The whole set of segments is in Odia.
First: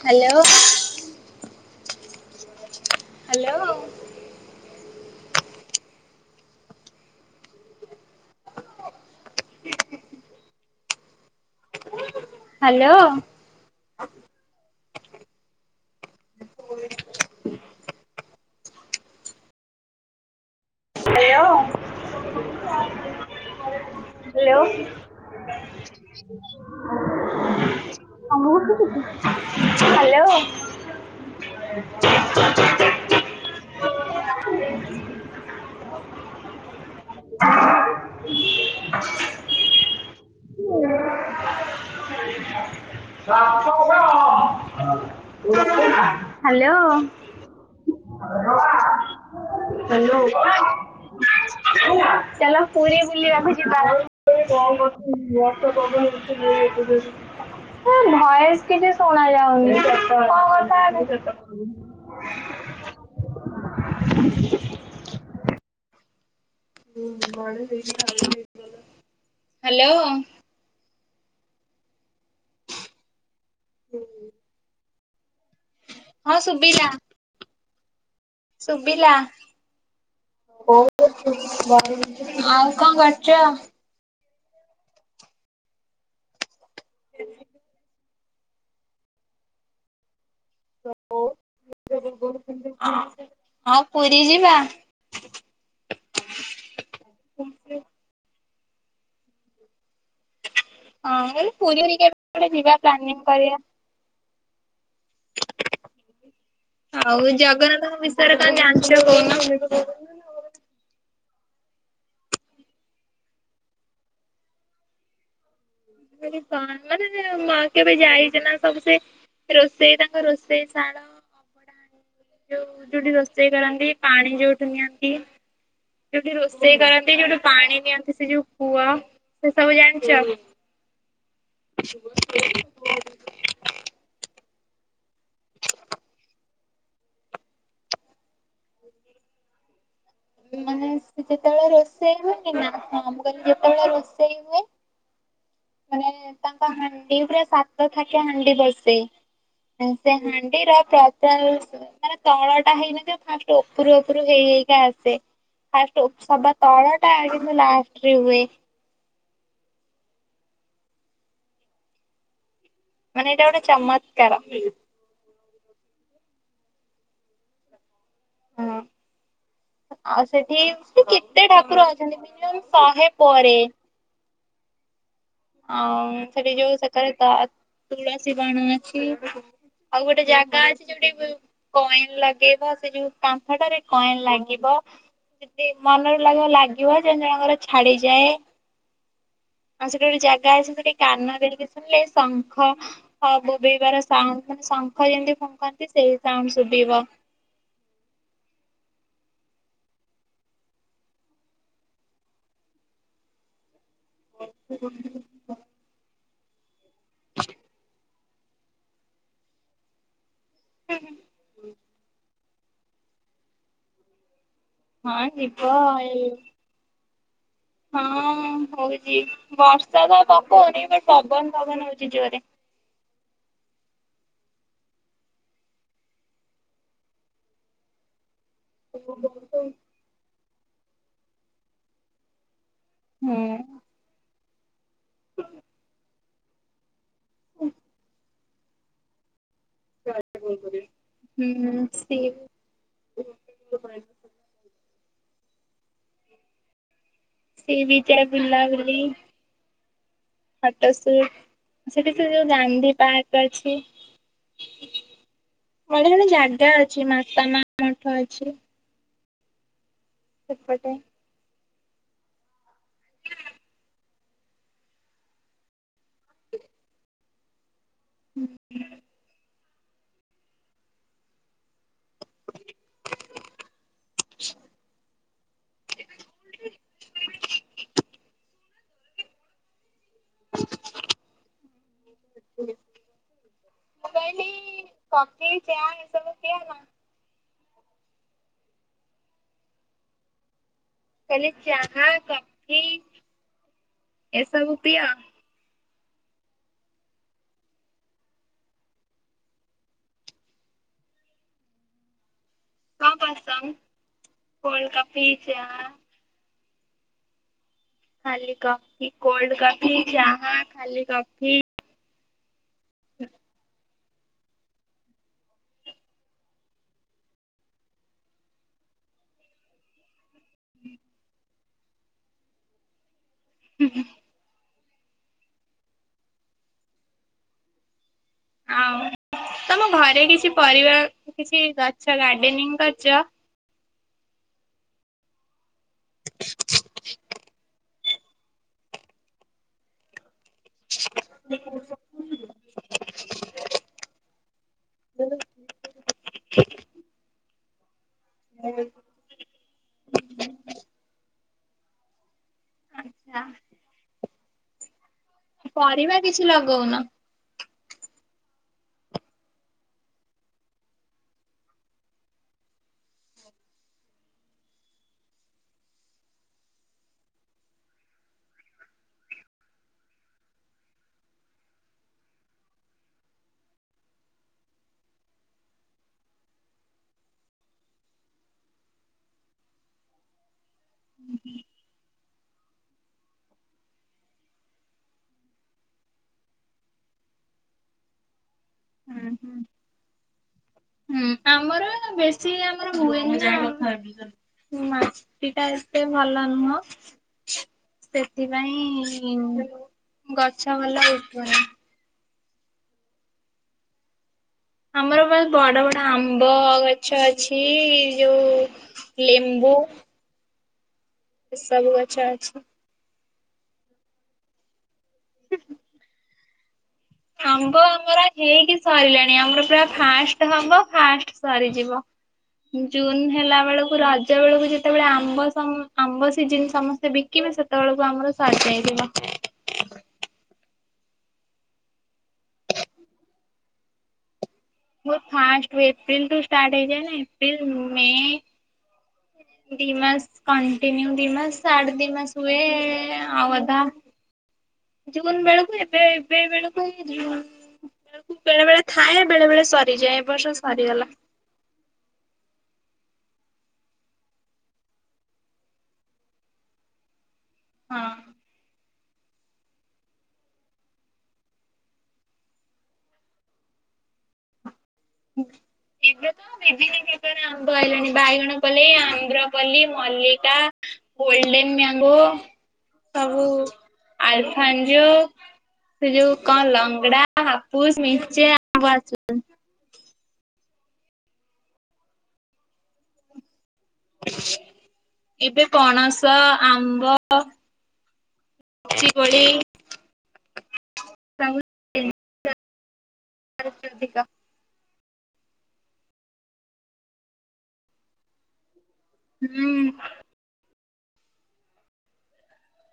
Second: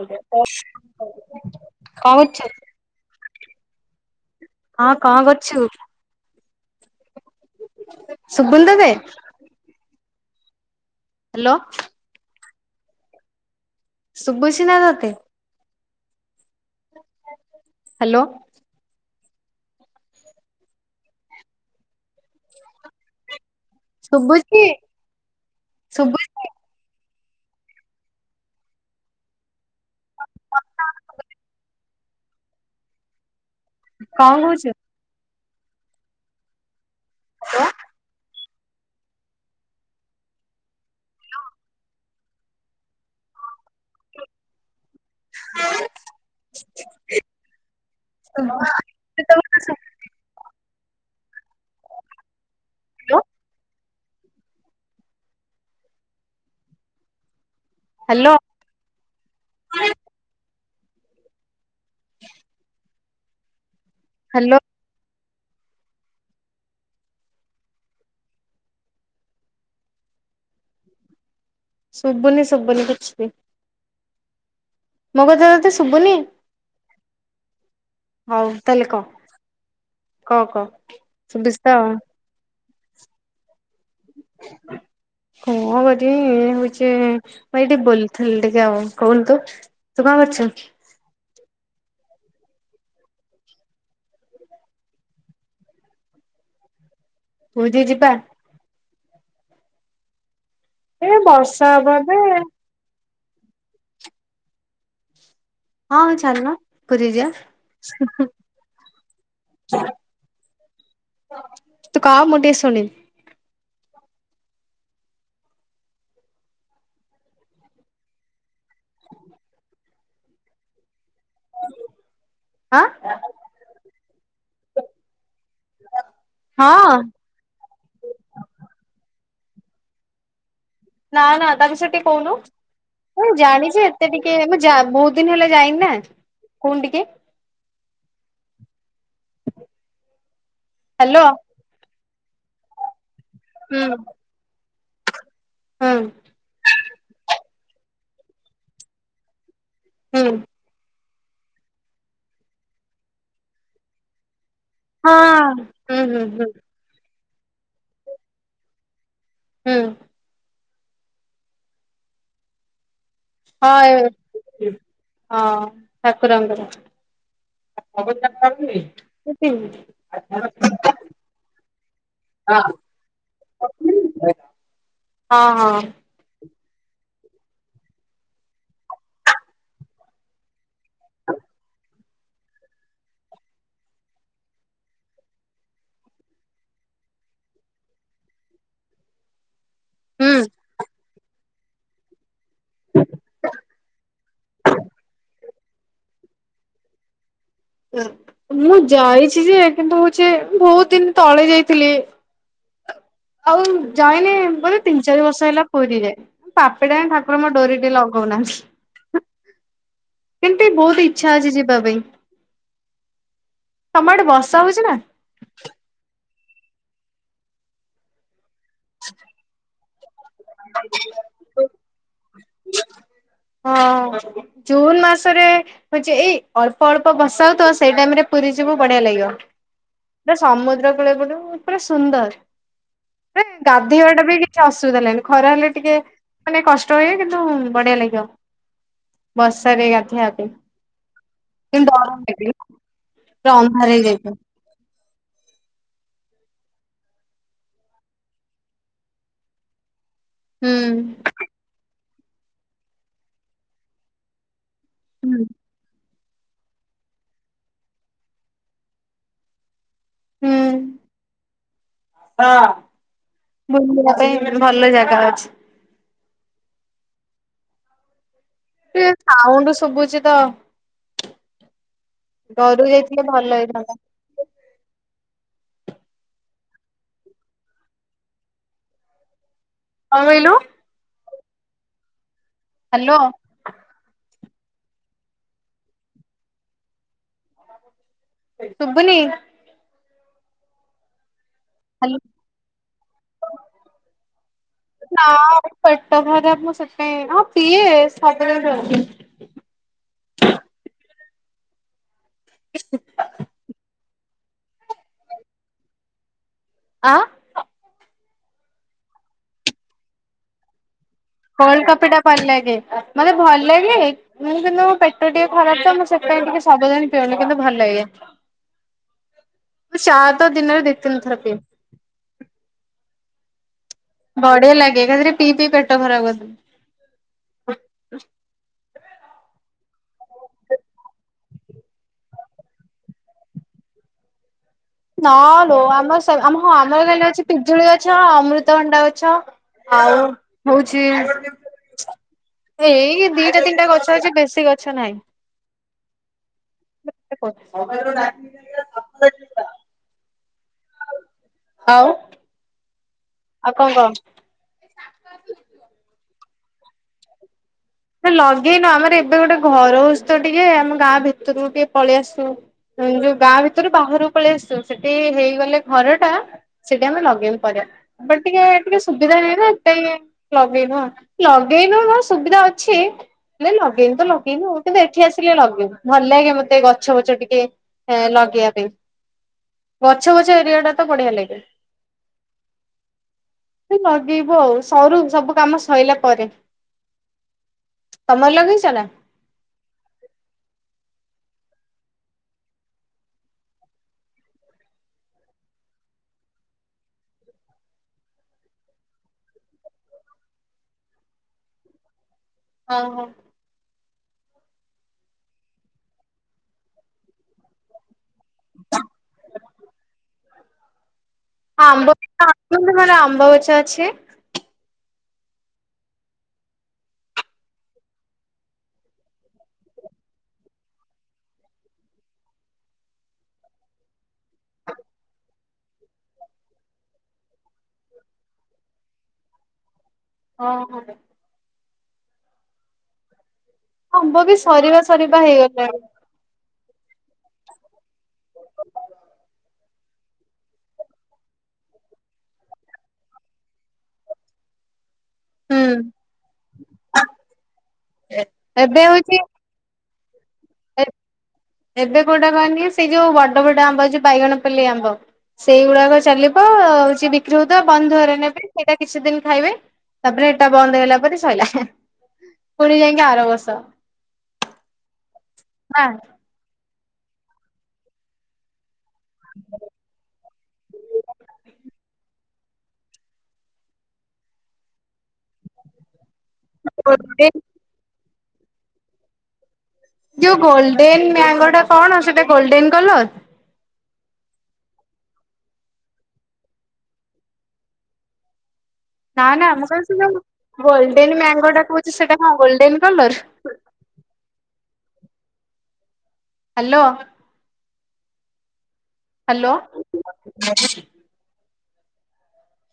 କଅଁ କରୁଛ? ହ୍ୟାଲୋ। ହଁ କଣ କରୁଛୁ? ସୁବୁନି ତତେ? ହ୍ୟାଲୋ। ହ୍ୟାଲୋ। ଶବୁଛି ନା ତତେ? ହାଲୋ। ହାଲୋ। ହ୍ୟାଲୋ। ଶୁଭୁଛି? ଆଉ ଶୁଭୁଛି ଉଠଦ ଟି [unintelligible] ହ୍ୟାଲୋ। [inaudible] କଣ କହୁଚୁ? ହ୍ୟାଲୋ। [unintelligible] ହ୍ୟାଲୋ। [inaudible] [unintelligible] ହ୍ୟାଲୋ ଚାଲ ପୁରୀ ବୁଲିବାକୁ ଯିବା। କଣ କରୁଚୁ [unintelligible] କଣ ହ୍ୟାଲୋ ଭଏସ କିଛି ଶୁଣା ଯାଉନି କଣ କଥାହେବି। [inaudible] ହ୍ୟାଲୋ। ହ୍ୟାଲୋ। ସୁବୁନି ସୁବୁନି କିଛି ମୋ କଥା ତତେ ଶୁଭୁନି? ହଁ ସୁବିଲା। ହଉ ତାହେଲେ କହ ସୁଵିଲା କହ କହ। ଶୁଭୁଛି ତ? [unintelligible] ଆଉ କଣ କରୁଚ? ହଁ ଏଠି ହୋଇଛି ମୁଇ ଟିକେ ବୁଲୁଥିଲି ଟିକେ ଆଉ କହନ୍ତୁ? ତୁ କଣ କରୁଚୁ? [unintelligible] ହଁ ପୁରୀ ଯିବା। ପୁରୀ ଯିବା? ଏ ହଁ ବର୍ଷା ପୁରୀ ହବ ଏବେ। ହେରିକା ଯିବା ପ୍ଲାନିଂ କରିବା। ହଁ ଚାଲୁନ ପୁରୀ ଯିବା। ଆଉ ଜଗନ୍ନାଥଙ୍କ ବିଷୟରେ କଣ ଜାଣିଚ କହୁନା? ତୁ କହ ମୁଁ ଟିକେ ଶୁଣିବି। ମାନେ କେବେ ଯାଇଛ ନା ସବୁ ସେ ରୋଷେଇ ତାଙ୍କ ରୋଷେଇ ଶାଳ। ଆଁ ଯୋଉ ଯୋଉଠି ରୋଷେଇ କରନ୍ତି ପାଣି ଯୋଉଠି ନିଅନ୍ତି ଯୋଉଠି ରୋଷେଇ ହଁ। କରନ୍ତି ଯୋଉଠି ପାଣି ନିଅନ୍ତି ସେ ଯୋଉ କୂଅ ସେ ସବୁ ଜାଣିଚ? ନା ନା ତା ବିସୟରେ ସେ କଉନୁ। ମୁଁ ଜାଣିଛି ଏତେ ଟିକେ ମୁ ଯା ବହୁତି ଦିନି ହେଲା ଯାଇନି ନା କଉନୁ ଟିକେ। ମାନେ ହ୍ୟାଲୋ ସେତେବେଳେ ରୋଷେଇ ହୁଏନି ନା ହଁ ମୁଁ କହିଲି ହୁଁ ଯେତେବେଳେ ରୋଷେଇ ହୁଏ। ହୁଁ ମାନେ ତାଙ୍କ ହାଣ୍ଡି ପୁରା ସାତ ଥାକିଆ ହାଣ୍ଡି ବସେ। ଆଉ ସେ ହୁଁ ହାଣ୍ଡିର ପ୍ରା ଟାଇଲ୍ ତାର ତଳ ଟା ହେଇନଥିବ ଫାଷ୍ଟ ଉପରୁ ଉପରୁ ହେଇହେଇ କା ଆ ଟେ ହଁ। ହୁଁ ଫାଷ୍ଟ ହୁଁ ଉପର ହୁଁ ଟା ତଳଟା କିନ୍ତୁ ଲାଷ୍ଟ ରେ ହୁଏ। ହୁଁ। ମାନେ ଏଇଟା ଗୋଟେ ଚମତ୍କାର। ହଁ ହଁ ଠାକୁରଙ୍କର [unintelligible] ଅ ସେଠି କେତେ ଠାକୁର ଅଛନ୍ତି ମିନିମମ ଶହେ ପରେ। ହୁଁ। ଅଁ ସେଠି ଯୋଉ ସେ ତାରେ ତ ତୁଳସୀ ବାଣ ଅଛି ଆଉ ଗୋଟେ ଜାଗା ଅଛି ଯୋଉଠି କଏନ ଲଗେଇବା ସେ ଯୋଉ କାନ୍ଥଟାରେ କଏନ୍ ଲାଗିବ। ସେଦେ ମନରେ ଲାଗିବ ଜଣ ଜଣଙ୍କର ଛାଡିଯାଏ। ସେଠୀ ଗୋଟେ ଜାଗା ହୁଁ। ଅଛି ସେଠି କାନ ଦେଇକି ଶୁଣିଲେ ଶଙ୍ଖ ବୋବେଇବାର ଶଙ୍ଖ ଯେମିତି ଫୁଙ୍କନ୍ତି ସେଇ ସାଉଣ୍ଡ ଶୁଭିବ। ମୁଁ ଯାଇଛି ଯେ କିନ୍ତୁ ହଉଛି ବହୁତ ଦିନ ତଳେ ଯାଇଥିଲି। [inaudible] ଆଉ ଜାଇନି ବୋଧେ ତିନି ଚାରି ବର୍ଷ ହେଲା ପୁରୀରେ ଯାଏ ଠାକୁର ମୋ ଡୋରି ଟିକେ ଲ ହଉନାହନ୍ତି। କେମତି ମୋର ଇଛା ଅଛି ଯିବା ପାଇଁ ତମ ଆଡେ ବର୍ଷା ହଉଛି ନା? ପାଟି କ ହଁ ହଉଛି ବର୍ଷା ତ ପକଉନି ଗୋଟ ପବନ ଫବନ ହଉଛି ଜୋରରେ। ହ ହଁ ଜୁନ୍ ମାସରେ ହଉଛି ଏଇ ଅଳ୍ପ ଅଳ୍ପ ବର୍ଷା ହଉଥିବ ସେଇ ଟାଇମ ରେ ପୁରୀ ଯିବୁ ବଢିଆ ହୁଁ ଲାଗିବ ହୁଁ ପୁରା ସମୁଦ୍ର କୂଳ ଗୁଡାକ ପୁରା ସୁନ୍ଦର। ଗାଧୋଇବାଟା ବି କିଛି ଅସୁବିଧା ହେଲାନି ଖରା ହେଲେ ଟିକେ ମାନେ କଷ୍ଟ ହୁଏ କିନ୍ତୁ ବଢିଆ ଲାଗିବ। [unintelligible] ବର୍ଷାରେ ଗାଧେଇବା ପାଇଁ କିନ୍ତୁ ଡର ସି ଲାଗିବ। ପୁରା ଅନ୍ଧାର ହେଇ ଯାଇଥିବ। ସିବିଜ୍ ବୁଲାବୁଲି ଫଟ ହୁଁ। ସୁଟ୍। ସେଠି ସେ ଯୋଉ ଗାନ୍ଧୀ ପାର୍କ ଅଛି। ହୁଁ। ସେଠୀ ଗୋଟେ ଜାଗା ଅଛି ମାତା ମା ମଠ ଅଛି। ସେପଟେ ହଁ ବୁଲିଯିବା ପାଇଁ ଭଲ ଜାଗା ଅଛି। ହୁଁ। ଏ ସାଉଣ୍ଡ ଶୁଭୁଛି ତ? ଘରୁ ଯାଇଥିଲେ ଭଲ ହେଇଥାନ୍ତା। [unintelligible] କଣ ମାଇଲୁ? ହ ଆା ହ୍ୟାଲୋ। ମୁ କହିଲି କଫି ଚା ଏସବୁ ଦିଆନା। ସୁୁଭୁନି? କହିଲି ଚାହା ହ୍ୟାଲୋ। କଫି ଏସବୁ ପିଅ? ନା ପେଟ ଖରାପ ମୁଁ ସେଥିପାଇଁ ହଁ ପିଏ ଥଣ୍ଡା ହେଲେ। କଣ ପସନ୍ଦ କୋଲ୍ଡକଫି ଚା? ଆଁ। ଖାଲି କଫି କୋଲ୍ଡ କଫି ଚାହା ଖାଲି କଫି? କୋଲ୍ଡ କଫି ଟା କଣ ଲାଗେ ମାନେ ଭଲ ଲାଗେ। ମୁଁ କିନ୍ତୁ ମୋ ପେଟ ଟିକେ ଖରାପ ତ ମୁଁ ସେଥିପାଇ ଟିକେ ସବୁଦାଣି ପିଉନି କିନ୍ତୁ ଭଲ ଲାଗେ। ଚା ତ ଦିନରେ ଦି ତିନି ଥର ପିଏ। ହୁଁ ହୁଁ। ବଢିଆ ଲାଗେ ତା ଧେରେ ପିଇ ପିଇ ପେଟ ଖରାପ କରିଦ ଆଉ ତମ ଘରେ କିଛି ପରିବା କିଛି ଗଛ ଗାର୍ଡେନିଂ କରିଛ। ନା ଲୋ ଆମର ସ ଆମ ହଁ ଆମର ଗାଲେ ଅଛି ପି ଜୁଳି ଗଛ ଅମୃତଭଣ୍ଡା ଗଛ ଆଉ। ହଉଛି ଏଇ ଦିଟା ତିନିଟା ଗଛ ଅଛି ବେଶୀ ଗଛ ନାହିଁ। [unintelligible] ହୁଁ ଆଉ। ଆଛା। ଆଉ କଣ କହ। ପରିବା କିଛି ଲଗଉନ। ନା ଲଗେଇନୁ ଆମର ଏବେ ଗୋଟେ ଘର ହଉଛି ତ ଟିକେ ଆମ ଗାଁ ଭିତରକୁ ଟିକେ ପଳେଇ ଆସୁ। ଉଁ ଯୋଉ ଗାଁ ଭିତରୁ ବାହାରକୁ ପଳେଇ ଆସିଛୁ ସେଠି ହେଇଗଲେ ଘର ଟା। ସେଠି ଆମେ ଲଗେଇବୁ ପରିବା। ବାଟ୍ ଟିକେ ଟିକେ ସୁବିଧା ନାହିଁ ନା ହେତିପାଇଁ ଲଗେଇନୁ ଆଉ ଲଗେଇନୁ କଣ ସୁବିଧା ଅ ଛି। ହେ ଲଗେଇନି ତ ଲଗେଇନୁ ଆଉ କିନ୍ତୁ ଏଠି ଆସିଲେ ଲଗେଇବୁ ଭଲ ଲାଗେ ମତେ ଗଛ ବଛ ଟିକେ ଏଁ ଲଗେଇବା ପାଇଁ ଗଛ ବଛ ଏରିଆ ଟା ତ ବଢିଆ ଲାଗେ। ଲଗେଇବୁ ଆଉ ସରୁ ସବୁ କାମ ସଇଲା ପରେ। ତମର ଲଗେଇଛ ନା। ହୁଁ ହୁଁ। ହୁଁ ଆମର ବେଶୀ ଆମର ହୁଏନି ଆଉ ମାଟି ଟା ଏତେ ଭଲ ନୁହଁ। ସେଥିପାଇଁ ଗଛ ଭଲ ଉଠୁନି। ହଉ ହଉ। ଆମର ବସ୍ ବଡ ବଡ ଆମ୍ବ ଗଛ ଅଛି ଯୋଉ ଲେମ୍ବୁ ଏସବୁ ଆମ୍ବ ଗଛ ଅଛି। [inaudible] ଆମ୍ବ ଗଛ ଅଛି। ଆମ୍ବ ଆମର ହେଇକି ସରିଲାଣି ଆମର ପୁରା ଫାଷ୍ଟ ହବ ଫାଷ୍ଟ ସରିଯିବ। ଜୁନ୍ ହେଲା ବେଳକୁ ରଜ ବେଳକୁ ଯେତେବେଳେ ଆମ୍ବ ସମ୍ ଆମ୍ବ ସିଜନ୍ ସମସ୍ତେ ବି କିବେ ସେତେବେଳକୁ ଆମର ସରିଯାଇଥିବ। ହଁ ହଁ ବେ ଆମ୍ବ ବି ସରି ମୋ ଫାଷ୍ଟ ଏପ୍ରିଲ ଠୁ ଷ୍ଟାର୍ଟ ହେଇଯାଏ ନାଇ ଏପ୍ରିଲ ମେ ଦି ମାସ୍ କଣ୍ଟିନ୍ୟୁ ଦି ମାସ୍ ଆଠ ଦି ମାସ୍ ହୁଏ ଆଉ ଅଧା ଜୁନ୍ ବେଳକୁ ହୁଁ। ଏବେ ଏବେ ବେଳକୁ ଯିବ ବେଳକୁ ବେଳେ ବଳେ ଏବେ ଥାଏ ହଉଛି ବେଳେ ବେଳେ ସରିଯାଏ ଏ ବର୍ଷ ସରିଗଲା। ଏବେ କୋଉଟା କହନି ସେଇ ଯୋଉ ବଡ ବଡ ଆମ୍ବ ଯଉ ବାଇଗଣପଲ୍ଲି ଆମ୍ବ। ସେଇଗୁଡାକ ଚାଲିବ ହଉଛି ବିକ୍ରି ହଉଥିବ ହଁ। ବନ୍ଧରେ ନେବେ। ସେଇଟା କିଛି ଦିନି ଖାଇବେ ତାପରେ ହେଟା ବନ୍ଦ ହେଲା ପରେ ସଇଲା ହେଁ। ପୁଣି ଯାଇକି ଆର ବର୍ଷ। ନା ଏବେ ତ [unintelligible] ଆମ୍ବ ଆଇଲାଣି ବାଇଗଣ ପଲେଇ Amrapali, Mallika, golden mango ସବୁ ଆଲଫାଞ୍ଜୋ ସେ ଯୋଉ କଣ ଲଙ୍ଗଡା ହା ଗୋଲଡେନ ପୁସ ମିଞ୍ଚେ ଆମ୍ବ [unintelligible] ଯୋଉ ଗୋଲଡେନ ମ୍ୟାଙ୍ଗୋ ଟା କଣ ସେଟା ଗୋଲଡେନ କଲର? ଏବେ ପଣସ, ଆମ୍ବ ଲିଚି ନା କୋଳି ନା, ମୁ କହିଲି ସେ ଯୋଉ ଗୋଲଡେନ ସବୁ ମ୍ୟାଙ୍ଗୋଟା କହୁଛି ସେଟା ହଁ ଗୋଲଡେନ କଲର? ପାରଶଧିକା ହ୍ୟାଲୋ। ହୁଁ ହ୍ୟାଲୋ [inaudible]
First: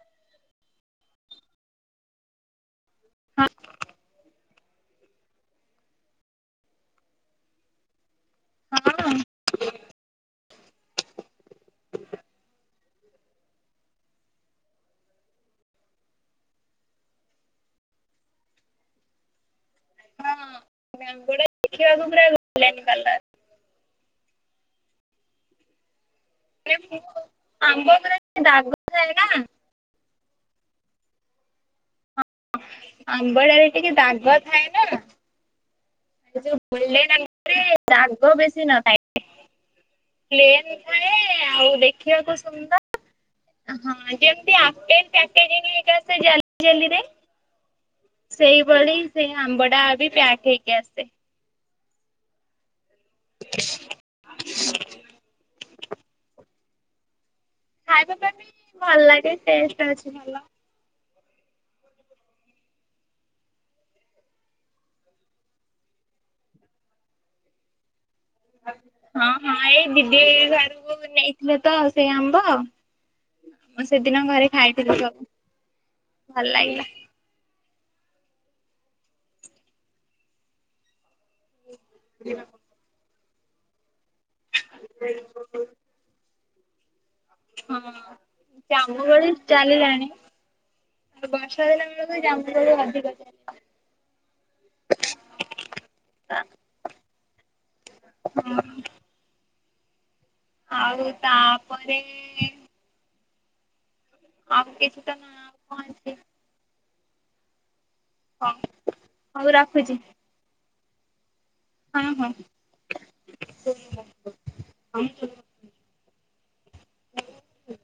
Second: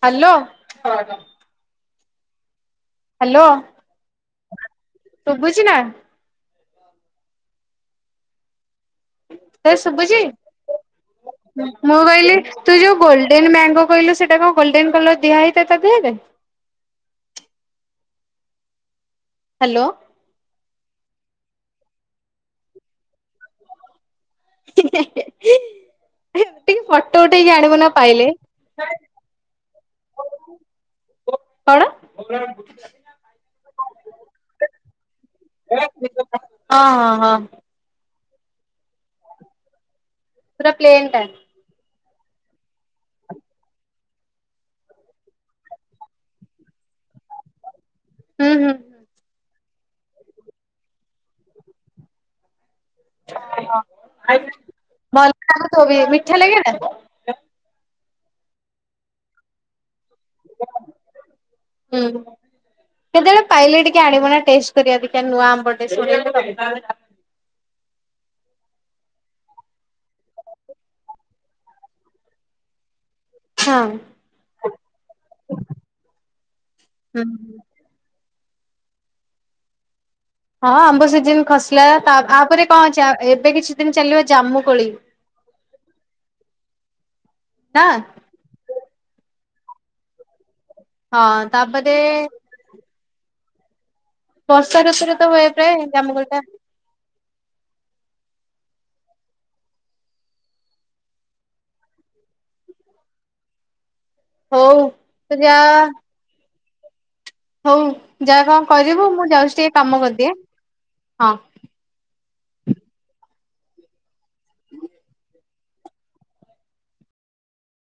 ହ୍ୟାଲୋ। ହ୍ୟାଲୋ, ଶୁଭୁଛି ନା? ହଁ ଏ ଶୁଭୁଛି, ମୁଁ କହିଲି ତୁ ଯୋଉ ଗୋଲଡେନ୍ ମ୍ୟାଙ୍ଗୋ କହିଲୁ ସେଟା କଣ ଗୋଲଡେନ୍ କଲର ଦିଆ ହେଇଥା ତା ଦେହରେ ହ୍ୟାଲୋ। [unintelligible] ଦେଖିବାକୁ ପୁରା ଗୋଲଡେନ କଲର। ଟିକେ ମାନେ ମୁଁ ଫଟୋ ଉଠେଇକି ଆଣିବ ନା ଆମ୍ବ ଗୁରା ପାଇଲେ। ଦାଗ ଥାଏ ନା କଣ? ଆମ୍ବଳା ରେ ଟିକେ ଦାଗ ଥାଏ ନା। ଏ [unintelligible] [unintelligible] ଗୋଲଡେନ ଆମ୍ ରେ ଦାଗ ବେଶୀ ନଥାଏ। ପ୍ଲେନ୍ ପୁରା ପ୍ଲେନ୍ ଥାଏ, ଟା ଆଉ ଦେଖିବାକୁ ସୁନ୍ଦ ହଁ ଯେମତି ଅମଲେଟ [unintelligible] ରେ। ହୁଁ ହୁଁ ସେଇଭଳି ସେଇ ଆମ୍ବଡା ବି ପ୍ୟାକ୍ ହେଇକି ଆସ୍ [unintelligible] ମିଠା ଲାଗେ ଏଟା? ଖାଇବା ପାଇଁ ବି ଭଲ ଲାଗେ, ଟେଷ୍ଟ ଅଛି ଭଲ। ହୁଁ। କେତେବେଳେ ପାଇଲେ ଟିକେ ଆଣିବୁ ନା ଟେଷ୍ଟ କରିବା ଟିକେ ନୂଆ ଆମ୍ବ ଟେ। [inaudible] ହଁ ହଁ ଏଇ ଦିଦି ଘରକୁ ନେଇଥିଲେ ତ ସେ ଆମ୍ବ? ମୁଁ ସେଦିନ ଘରେ ଖାଇଥିଲି ସବ୍, ଭଲ ଲାଗିଲା। ହୁଁ। ହଁ ଆମ୍ବ ସିଜିନ ଖସିଲା ତାପ୍, ଆପରେ କଣ ଅଛି, ଆବ୍ ଏବେ କିଛି ଦିନ ଚାଲିବ ଜାମୁ କୋଳି। [unintelligible] ହଁ ନା ଜାମୁ କୋଳି ଚାଲିଲାଣି, ହଁ ତାପରେ [unintelligible] ଜାମୁ [unintelligible] ବର୍ଷା ଋତରେ ତ ହୁଏ ପ୍ରାୟ ଜାମ୍ମୁ କୋଳି ଟା? ହଁ। ଆଉ ତାପରେ ଆଉ ହଉ କିଛି ତ ନା ତୁ ଯା କଣ ଅଛି। ହଉ ଯା ହଉ କଣ କରିବୁ, ମୁଁ ହଉ ଯାଉଛି ଟିକେ ରଖୁଛି କାମ କରିଦିଏ, ହଁ। ହଁ, ହଁ। [inaudible] ହ